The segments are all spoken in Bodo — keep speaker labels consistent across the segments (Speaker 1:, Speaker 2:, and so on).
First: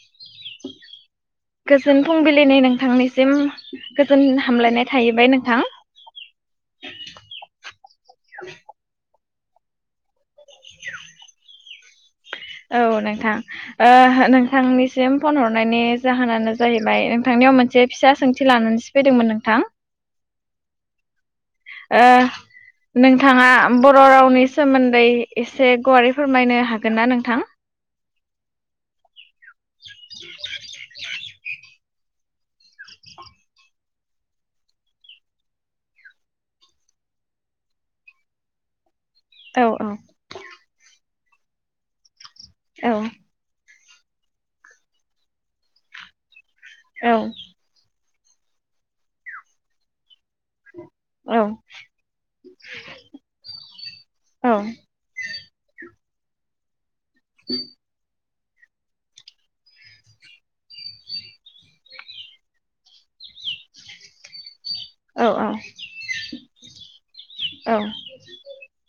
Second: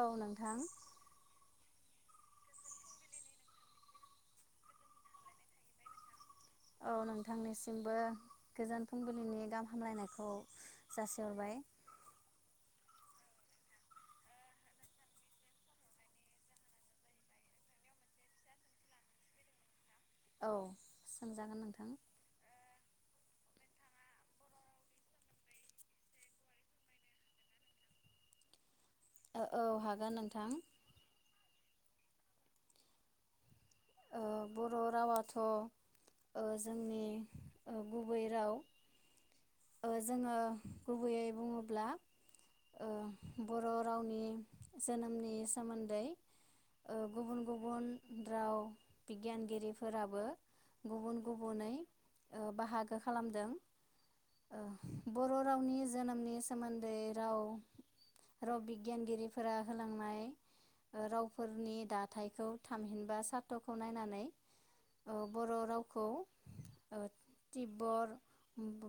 Speaker 1: औ नोंथां
Speaker 2: गोजोन फुंबिलिनि नोंथांनिसिम गोजोन हामलायनाय थाहैबाय नोंथां।
Speaker 1: औ नोंथांनिसिम बो गोजोन फुंबिलिनि गाहाम हामलायनायखौ जासिहरबाय।
Speaker 2: औ नोंथां ओ नोंथांनिसिम फन हरनायनि जाहोनानो जाहैबाय नोंथांनियाव मोनसे फिसा सोंथि लानानैसो फैदोंमोन नोंथां
Speaker 1: औ जागोन नोंथां
Speaker 2: ओ नोंथाङा बर रावनि सोमोन्दै एसे गुवारै फोरमायनो हागोन ना नोंथां?
Speaker 1: औ हागोन नोंथां ओ बर रावाथ ओ जोंनि गुबै राव
Speaker 2: औ
Speaker 1: ओ जोङो गुबैयै बुङोब्ला
Speaker 2: औ
Speaker 1: ओ [unintelligible] बर रावनि जोनोमनि सोमोन्दै ओ
Speaker 2: औ
Speaker 1: गुबुन गुबुन दाउ बिगियानगिरिफोराबो गुबुन
Speaker 2: औ
Speaker 1: गुबुनै उ बाहागो खालामदों
Speaker 2: औ
Speaker 1: उ बर' रावनि जोनोमनि सोमोन्दै राव
Speaker 2: [inaudible]
Speaker 1: राव बिगियानगिरिफोरा होलांनाय ओ रावफोरनि दाथायखौ थामहिनबा सा फटखौ नायनानै औ बर रावखौ उ टिब्बर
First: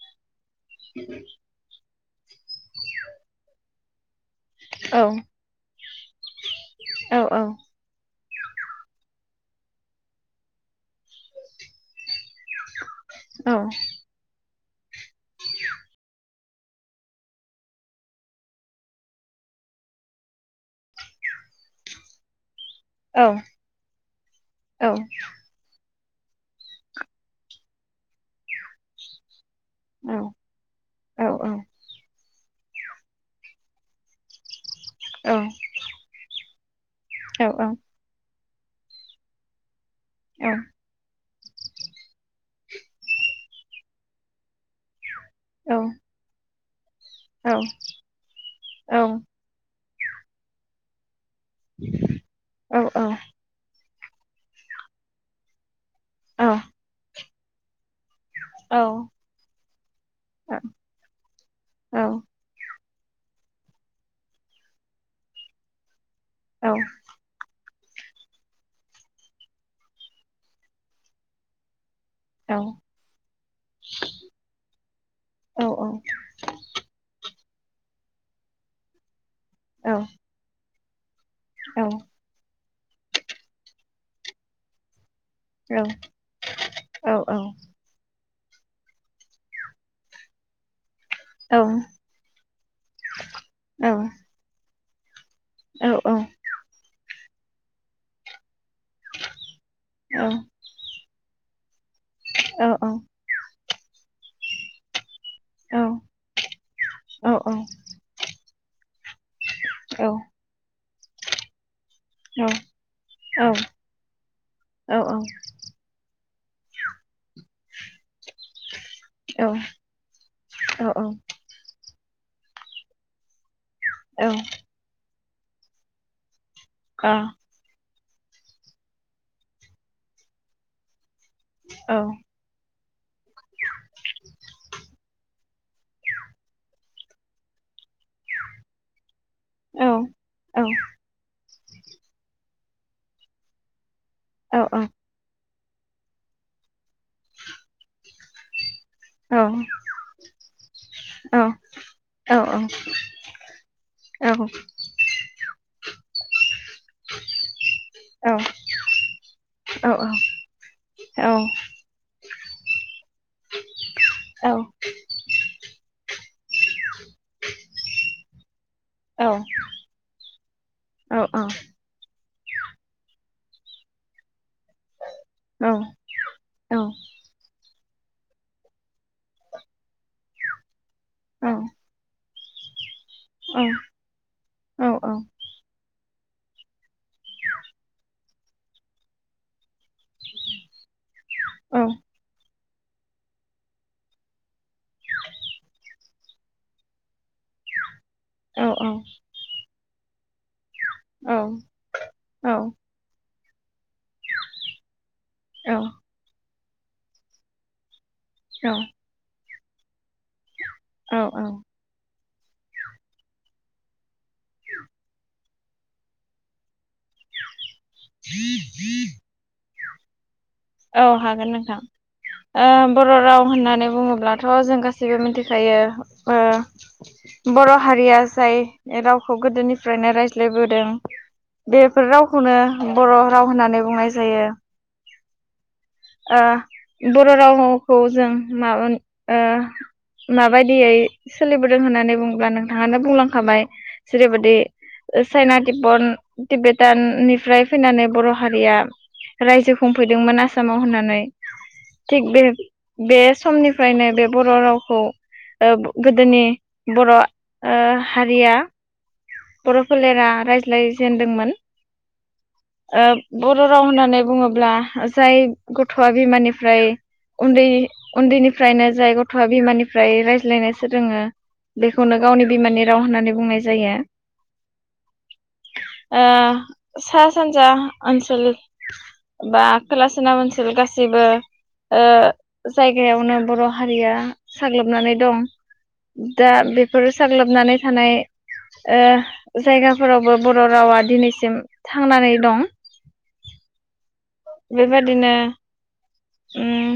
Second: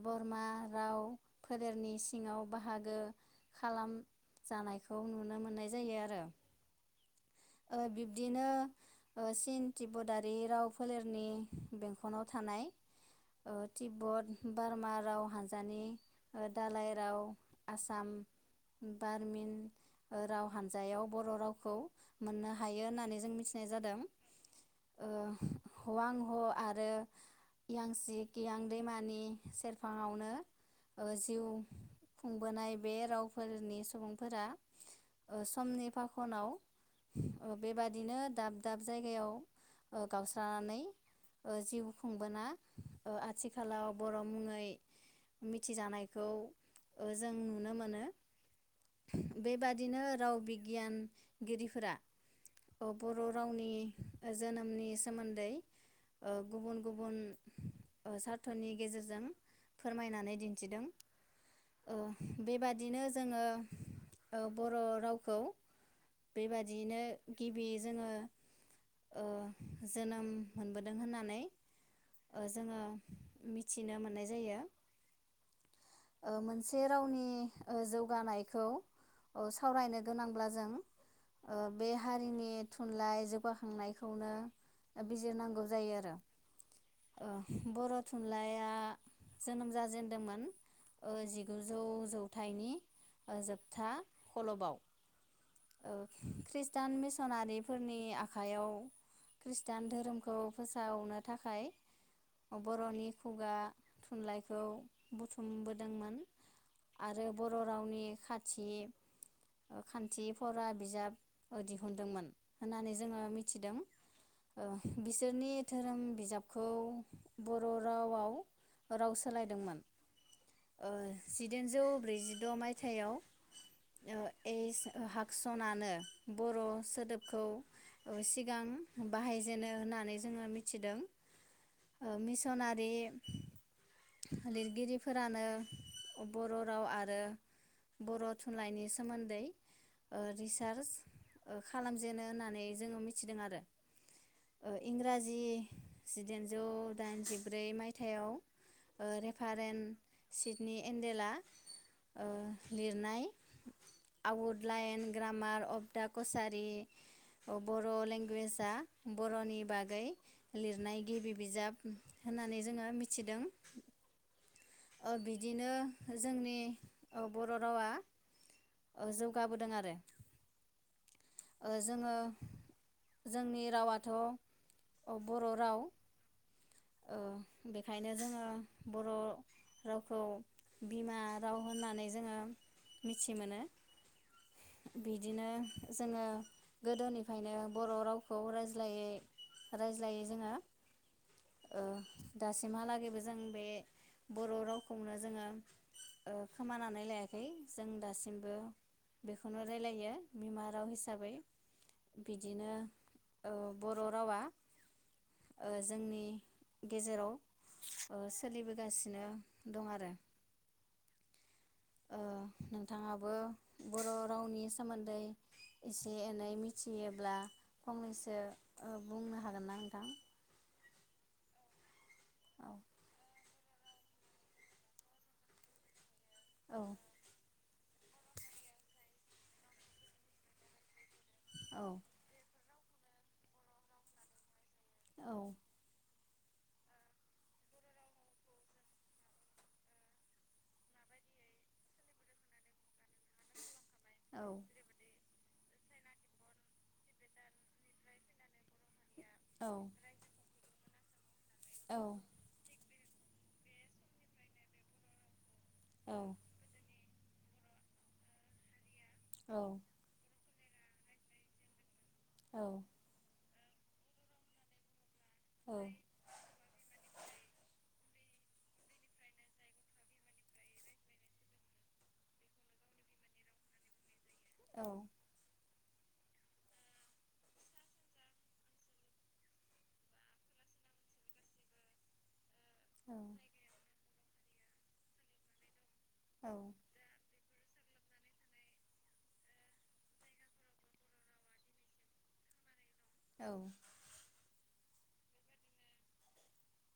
Speaker 1: बरमा राव फोरेनि सि सिङाव बाहागो खालाम
Speaker 2: औ
Speaker 1: जानायखौ नुनो मोननाय जायो आरो
Speaker 2: औ
Speaker 1: ओ बिब्दिनो ओ सिन तटिब्बदारि राव फोलेरनि बेंखनाव थानाय
Speaker 2: औ
Speaker 1: ओ टिब्बड बारमा राव हानजानि ओ दालाय राव आसाम बारमिन राव हान्जायाव बर' रावखौ मोननो हायो होननानै
Speaker 2: औ
Speaker 1: जों मिथिनाय जादों उह हवां ह आरो इयांसिकियां दैमानि सेरफाङावनो उ जिउ खुंबोनाय बे रावफोरनि सुबुंफोरा ओ समनि फाखनाव अ
Speaker 2: औ
Speaker 1: बेबादिनो दाब दाब जायगायाव ओ गावस्रानानै ओ जिउ खुंबोना ओ आथिखालाव बर मुङै मिथिजानायखौ ओ जों नुनो मोनो बेबादि दिनो राव बिगियान गिरिफोरा
Speaker 2: औ
Speaker 1: ओ
Speaker 2: औ
Speaker 1: बर' रावनि नि जोनोमनि सोमोन्दै ओ
Speaker 2: औ
Speaker 1: गुबुन गुबुन ओ
Speaker 2: औ
Speaker 1: सार्थनि गेजेरजों फोरमायनानै दिन्थिदों ओ बेबादि बिदिनो जोङो ओ बर' रावखौ बेबा बिदिनो गि बे जोङो ओ जोनोम मोनबोदों होननानै ओ जोङो मिथिनो मोननाय जायो ओ मोनसे रावनि ओ जौगानायखौ औ सावरायनो गोनांब्ला जों। ओ बे हारिनि थुनलाइ जौगाखांनायखौनो। बिजिरनांगौ जायो आरो
Speaker 2: औ
Speaker 1: ओ बर'थुन थुनलााया जोनोम जाजेेनदोंमोन। ओ जिगुजौ जौथाइनि ओ
Speaker 2: औ
Speaker 1: जोबथा
Speaker 2: आ
Speaker 1: खलबाव।
Speaker 2: औ
Speaker 1: ओ
Speaker 2: औ
Speaker 1: खृष्टान मिसनारिफोरनि आखायाव खृष्टान धोरोमखौ फोसावनो थाखाय अ बर'नि खुगा थुनलाइखौ बुथुमबोदोंमोन आरो बर' रावनि खाथ जि खान्थिफरा बिजाब अदि नुदोंमोन होननानै जोङो मिथिदों ओ बिसोरनि धोरोम बिजाब खौ बद बर' रावआव राव सोलायदोंमोन ओ जिदाइनजौ ब्रैजिद मायथाइयाव ओ एस हाब सनानो। बर' सोदोबखौ ओ सिगां बाहायजेनो होननानै जोङो मिथिदों। ओ मिसनाथ बे लिरगिरिफोरानो बर'राव आरो बर' थुनलाइनि सोमोन्दै ओ रिसार्च ओ खालामजेनो होननानै जोङो मिथिदों आरो ओ इंराजि जिदाइनजौ दाइनजिब्रै मायथाइयाव ओ रेफारेन्ट सिडनि एन्डेला ओ लिरनाय आउट लायोन ग्रामार अफ दा कसा रि ओ बर' लेंगुवेजआ बर'नि बागै लिरनाय गिबि बिजाब होननानै जोङो मिथिदों। ओ बिदिनो जोंनि औ बर' रावा ओ जौगाबोदों आरो। ओ जोङो जोंनि रावाथ' औ बर' राव ओ बेखायनो जोङो बर' रावखौ बिमा राव होननानै जोङो मिथि मोनो बिदिनो जोङो गोदोनिफ्रायनो बर' रावखौ रायज्लायै रायज्लायै जोङो ओ दास सिमहालागैबो जों बे बर' रावखौनो जोङो ओ खोमानानै लायाखै जों दासिमबो बेखौनो रायलायो बिमा राव हिसाबै बिदिनो औ बर' रावा ओ जोंनि गेजेराव ओ सोलिबोगासिनो दं आरो
Speaker 2: औ औ
Speaker 1: ओ नोंथाङाबो बर' रावनि सोमोन्दै एसे एनै मि थियोब्ला फंनैसो ओ बुंनो हागोन ना नों ना
Speaker 2: औ हागोन नोंथां। ओ बर' राव होनना नै बुङोब्लाथ' जों गासैबो मिथिखायो। ओ
Speaker 1: औ
Speaker 2: बर' हारिया जाय रावखौ गोदोनिफ्रायनो रायज्लायबोदों।
Speaker 1: औ
Speaker 2: बेफोर रावखौनो। बर' राव होननानै बुंनाय जायो।
Speaker 1: औ।
Speaker 2: ओ बर' रावखौ जों माब माबायदियै सोलिबोदों होननानै बुङोब्ला नोंथाङानो बुंलांखाबाय जेरैबायाददि। चाइना तिबन टिबेटाननिफ्राय फैनानै बर' हारिया
Speaker 1: औ
Speaker 2: रायजो खुंफैदोंमोन ना। होननायै। थिग बे। बे समनिफ्रायनो बे बर' रावखौ।
Speaker 1: औ
Speaker 2: गोदोनि बर'। हारिया। बर' फलेरा। बिलाय जेेनदोंमोन।
Speaker 1: औ
Speaker 2: ओ। बर' राव होननानै बुङोब्ला। जाय
Speaker 1: औ
Speaker 2: गथआ बिमानि ओमफ्राय उन्दै उन्दैनिफ्रायनो जाय गथआ बिमानिफ्राय रायज्लायनो सोङो बेखौनो गावनि बिमानि राव होननानै बुंनाय जायो।
Speaker 1: औ।
Speaker 2: ओ सा सानजा ओनसोल बा खोलासोना ओनसोल गासैबो। जायगायावनो बर' हारिया। साग्लोबनानै दं। दा बेफोरो साग्लोबनानै। थानाय। जायगाफोरावबो बर' रावा दिनैसिम थांनानै दं।
Speaker 1: औ।
Speaker 2: बेबायदिनो उम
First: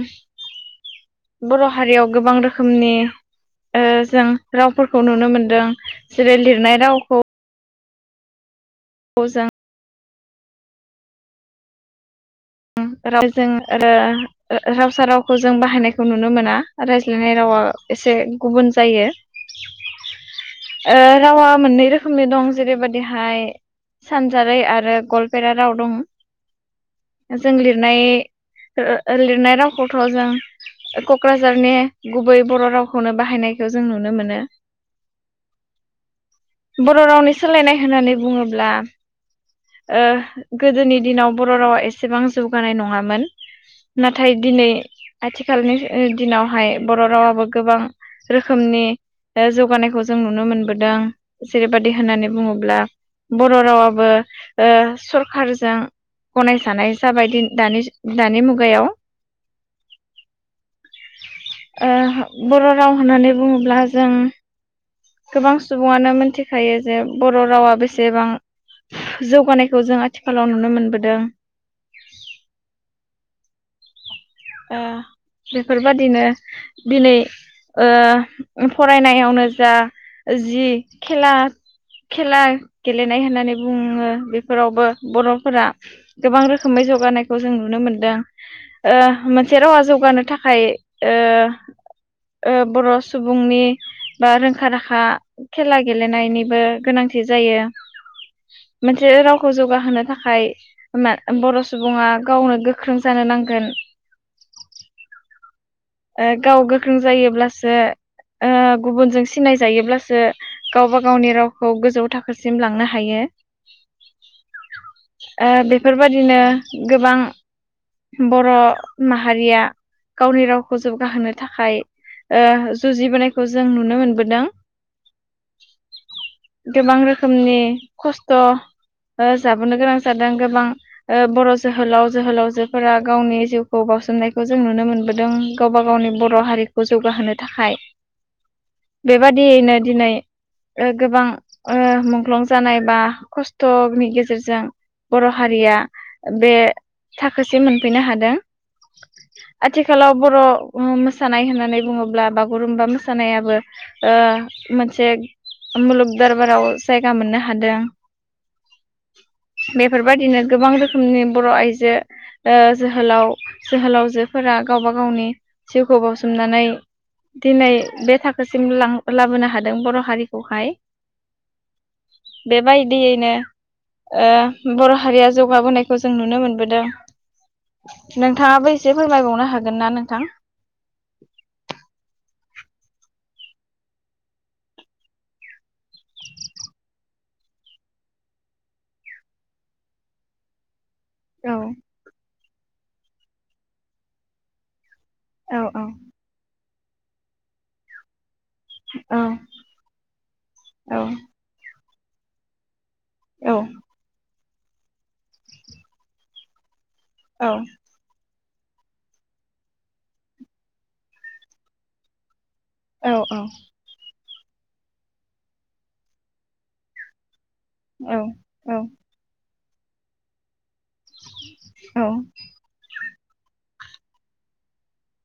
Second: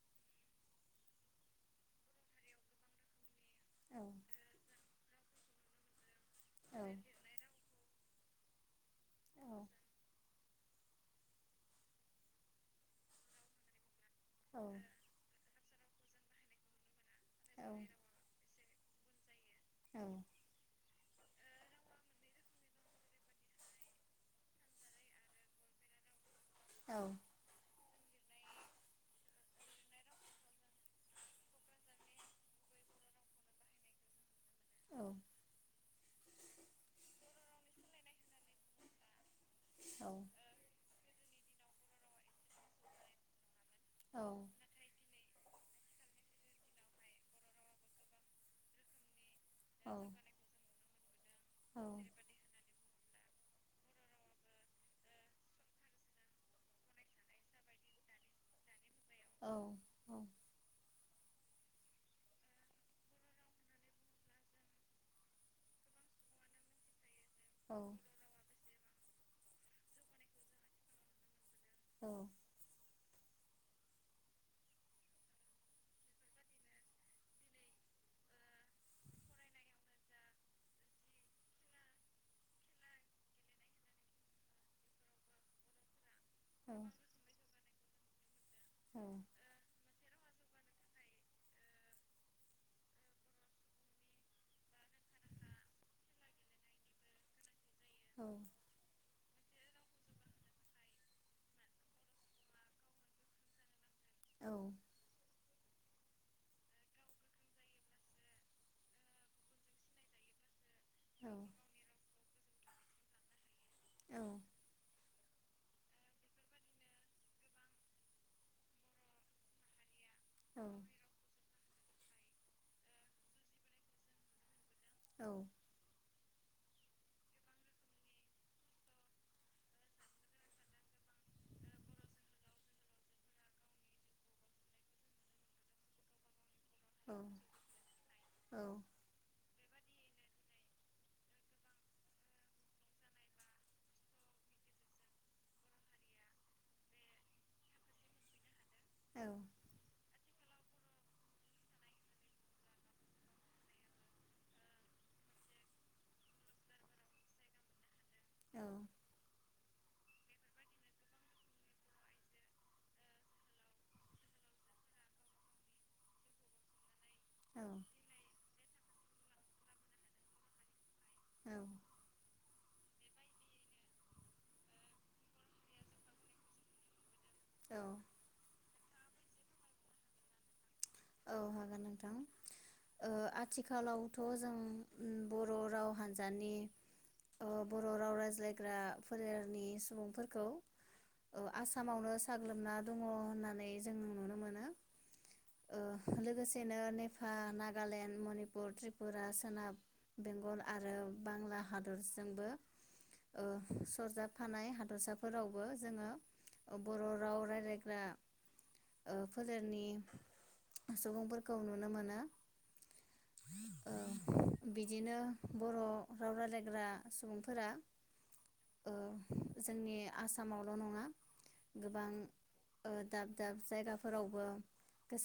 Speaker 2: बर' हारियाव गोबां रोखोमनि। जों रावफोरखौ। खौ नुनो मोन्दों। जेरै लिरनाय रावखौ। [unintelligible] [unintelligible] ओ ओ [unintelligible] रावखौ जों बाहायनाय। नुनो मोना राइ लिरनाय रावा एसे गुबुन जायो ओ रावा। मोननै रोखोमनि दं जेरैबादिहाय सानजारै आरो गलपेरा राव दं।
Speaker 1: औ
Speaker 2: जों लिरनाय ओ लिरनाय रावखौथ जों कक्राझारनि गुबै बर रावखौनो बाहायनायखौ जों नुनो मोनो
Speaker 1: औ
Speaker 2: बर रावनि सोलायनाय होननानै बुङोब्ला ओ गोदोनि दिनाव बर' रावा एस सेबां जौगानाय नङामोन
Speaker 1: औ
Speaker 2: नाथाय दिनै आथिखालनि ओ दिनावहाय बर रावाबो गोबां रोखोमनि
Speaker 1: औ
Speaker 2: जौगानायखौ जों नुनो मोनबोदों
Speaker 1: औ
Speaker 2: जेरैबायदि होननानै बुङोब्ला बर' रावाबो ओ सरखारजों गनायजानाय जाबाय दि दानि दानि मुगायाव
Speaker 1: औ औ
Speaker 2: ओ बर राव होननानै बुङोब्ला जों गोबां सुबुङानो मोनथिखायो जे बर‌'
Speaker 1: औ
Speaker 2: रावा बेसेबां जौगानायखौ जों आथिखालाव नुनो मोनबोदों।
Speaker 1: औ
Speaker 2: ओ बेफोरबादिनो दिनै ओ फरायनायावनो जा जि खेला खेला गेलेनाय होननानै बुङो बेफोरावबो बरफोरा गोबां
Speaker 1: औ
Speaker 2: रोखोमै जौगानायखौ जों नुनो मोन दों
Speaker 1: औ
Speaker 2: ओ रावा जौगानो थाखाय ओ ओ बर' सुबुंनि बा रोंखा राखा खेला गेलेनायनिबो गोनांथि जायो मोनसेे राव खौ जौगाहोनो थाखाय बर' सुबुङा गावनो गोख्रों जानो नांगोन
Speaker 1: औ
Speaker 2: ओ गाव गोख्रों जायोब्लासो ओ गुबुनजों सिनायजायोब्लासो गावबा गावनि रावखौ गोजौ थाखो सिम लांनो हायो।
Speaker 1: औ
Speaker 2: ओ बेफोरबायदिनो गोबां बर' माहारिया गावनि रावखौ जौगाहोनो थाखाय ओ जुजिबोनायखौ जों नुनो मोनबोदों।
Speaker 1: औ
Speaker 2: गोबां रोखोमनि खस्थ' जाबोनो गोनां जादों, गोबां बर जोहोलाव जोहोलावजोफोरा गावनि जिउ खौ बाउसोमनायखौ जों नुनो मोनबोदों गावबा गावनि बर' हारि खौ जौगाहोनो थाखाय। बेबादियैनो दिनै ओ गोबां ओ मुंख्लं जानाय बा खस्थनि गेजेरजों बर' हारिया बे थाखोसिम मोनफैनो हादों। आथिखालाव बर' मोसानाय होननानै बुङोब्ला बागुरुम्बा मोसानायाबो ओ मोनसे मुलुग दरबाराव जायगा मोननो हादों।
Speaker 1: औ
Speaker 2: बेफोरबायदिनो गोबां रोखोमनि बर आइजो ओ जोहोलाव जोहोलावजोफोरा गावबा गावनि जिउखौ बाउसोमनानै दिनै बे थाखोसिम लां लाबोनो हादों बर हारिखौहाय [inaudible] बेबायदियैनो ओ बर हारिया जौगाबोनायखौ जों नुनो मोनबोदों।
Speaker 1: औ
Speaker 2: नोंथाङाबो एसे फोरमायबावनो हागोन ना नोंथां
Speaker 1: औ हागोन नोंथां ओ आथिखालावथ जों बर राव हान्जानि बर राव रायज्लायग्रा फोलेरनि सुबुंफोरखौ ओ
Speaker 2: औ
Speaker 1: आसामावनो साग्लोबना दङ होननानै जों नुनो मोनो
Speaker 2: औ औ
Speaker 1: लोगोसे दिनो नेपाल नागालेण्ड मनिपुर
Speaker 2: औ
Speaker 1: त्रिपुरा सोनाब बेंगल आरो बांला हादरजोंबो ओ
Speaker 2: औ
Speaker 1: सरजाब थानाय हादरसाफोरावबो जोङो बर राव
Speaker 2: औ
Speaker 1: रालायग्रा ओ फोलेरनि सुबुंफोरखौ नुनो मोनो
Speaker 2: औ औ
Speaker 1: ओ बिदिनो बर राव रायलायग्रा सुबुं फोरा
Speaker 2: औ औ
Speaker 1: जोंनि आसामाव ल नंङा गोबां दाब दाब जायगाफोरावबो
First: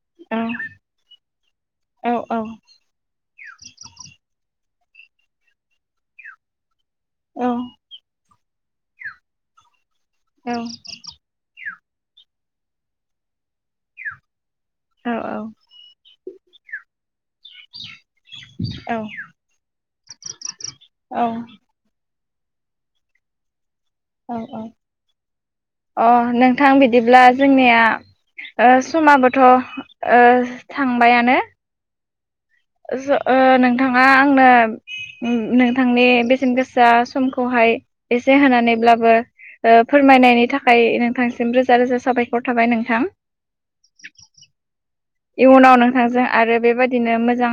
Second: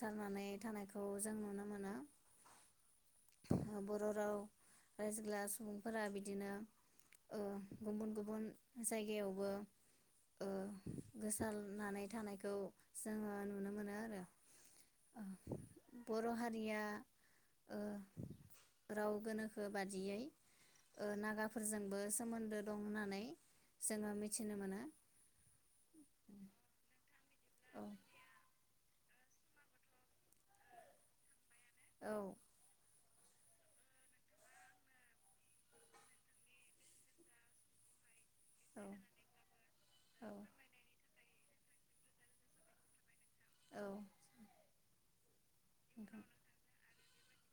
Speaker 1: थांनानै थानायखौ जों नुनो मोनो
Speaker 2: औ
Speaker 1: बर राव रायजोला सुबुंफोरा बिदिनो ओ गुबुन गुबुन जायगायावबो
Speaker 2: औ
Speaker 1: नानै थानायखौ जोङो नुनो मोनो आरो बर हारिया ओ राव गोनोखो बादियै ओ
Speaker 2: औ
Speaker 1: नागाफोरजोंबो सोमोन्दो दं होननानै जोङो
Speaker 2: औ
Speaker 1: मिथिनो
Speaker 2: औ
Speaker 1: मोनो
Speaker 2: अ नोंथां बिदिब्ला जोंनिया
Speaker 1: औ
Speaker 2: ओ समाबोथ' ओ थांबायानो
Speaker 1: औ
Speaker 2: जो ओ नोंथाङा आंनो नोंथांनि बेसेन गोसा समखौहाय एसे
Speaker 1: औ
Speaker 2: होनानैब्लाबो ओ
Speaker 1: औ
Speaker 2: फोरमायनायनि थाखाय नोंथां सिम रोजा रोजा साबायखर थाबाय नोंथां
Speaker 1: औ
Speaker 2: इयुनाव
Speaker 1: नोंथां
Speaker 2: नोंथांजों आरो बेबायदि बिदिनो मोजां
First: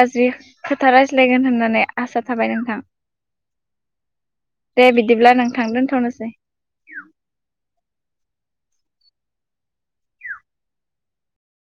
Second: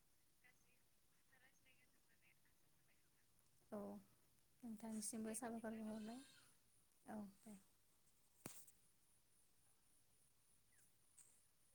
Speaker 2: गाज्रि खोथा रायज्लायगोन होननानै आसा थाबाय नोंथां
Speaker 1: औ
Speaker 2: दे बिदिब्ला
Speaker 1: नोंथांसिमबो
Speaker 2: नोंथां
Speaker 1: साबायखर
Speaker 2: दोनथ'नोसै।
Speaker 1: बावहरबाय औ दे